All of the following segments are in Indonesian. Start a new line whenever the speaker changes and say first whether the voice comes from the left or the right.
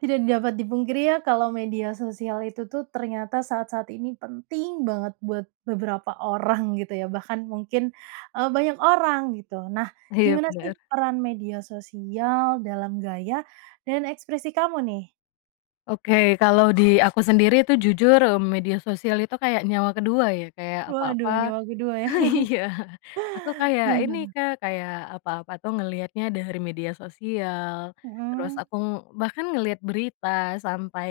right: Tidak dapat dipungkiri ya, kalau media sosial itu tuh ternyata saat-saat ini penting banget buat beberapa orang gitu ya bahkan mungkin, eee, banyak orang gitu nah,
left: Iya,
right: gimana sih
left: bener.
right: peran media sosial dalam gaya, dan ekspresi kamu, nih?
left: Oke kalau di aku sendiri tuh jujur, eee, media sosial itu kayak nyawa kedua ya, kayak apa-apa
right: Waduh nyawa kedua ya?
left: iya. Aku kayak
right: Gimana,
left: ini
right: tuh?
left: Kak kayak apa-apa tuh ngelihatnya dari media sosial, terus
right: Mhm.
left: aku bahkan ngelihat berita sampai,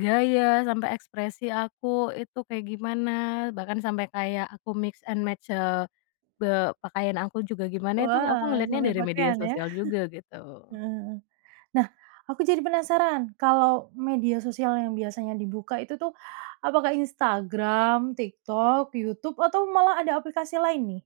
left: gaya sampai ekspresi aku itu kayak gimana bahkan sampai kayak aku mix and match, eee, be pakaian aku juga gimana, itu aku
right: Wah
left: ngeliatnya
right: sampai
left: dari media
right: pakaian ya?
left: sosial juga, gitu.
right: Heeh heeh. Nah, aku jadi penasaran kalau media sosial yang biasanya dibuka itu tuh, apakah Instagram, TikTok, YouTube atau malah ada aplikasi lain nih?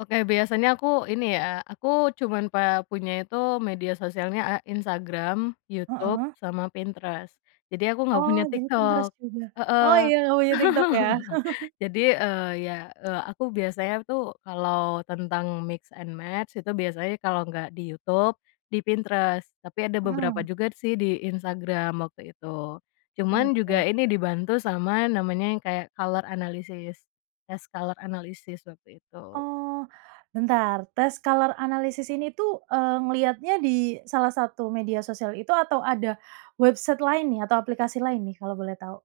left: Oke biasanya aku ini ya, aku cuman pe punya itu media sosialnya, eee, Instagram, YouTube
right: Heeh.
left: sama Pinterest. Jadi aku nggak
right: Oh
left: punya
right: jadi Pinterest
left: TikTok.
right: juga. Oh
left: Heeh.
right: ya oh ya TikTok ya?
left: Jadi, eee, ya, eee, aku biasanya tuh kalau tentang mix and match itu biasanya kalau nggak di YouTube, di Pinterest. Tapi ada beberapa
right: Mhm.
left: juga sih di Instagram waktu itu. Cuman juga
right: Oke.
left: ini dibantu sama namanya yang kayak color analysis, tes color analysis waktu itu.
right: Oh, bentar tes color analysis ini tuh, eee, ngeliatnya di salah satu media sosial itu atau ada website lain nih atau aplikasi lain nih? Kalau boleh tahu.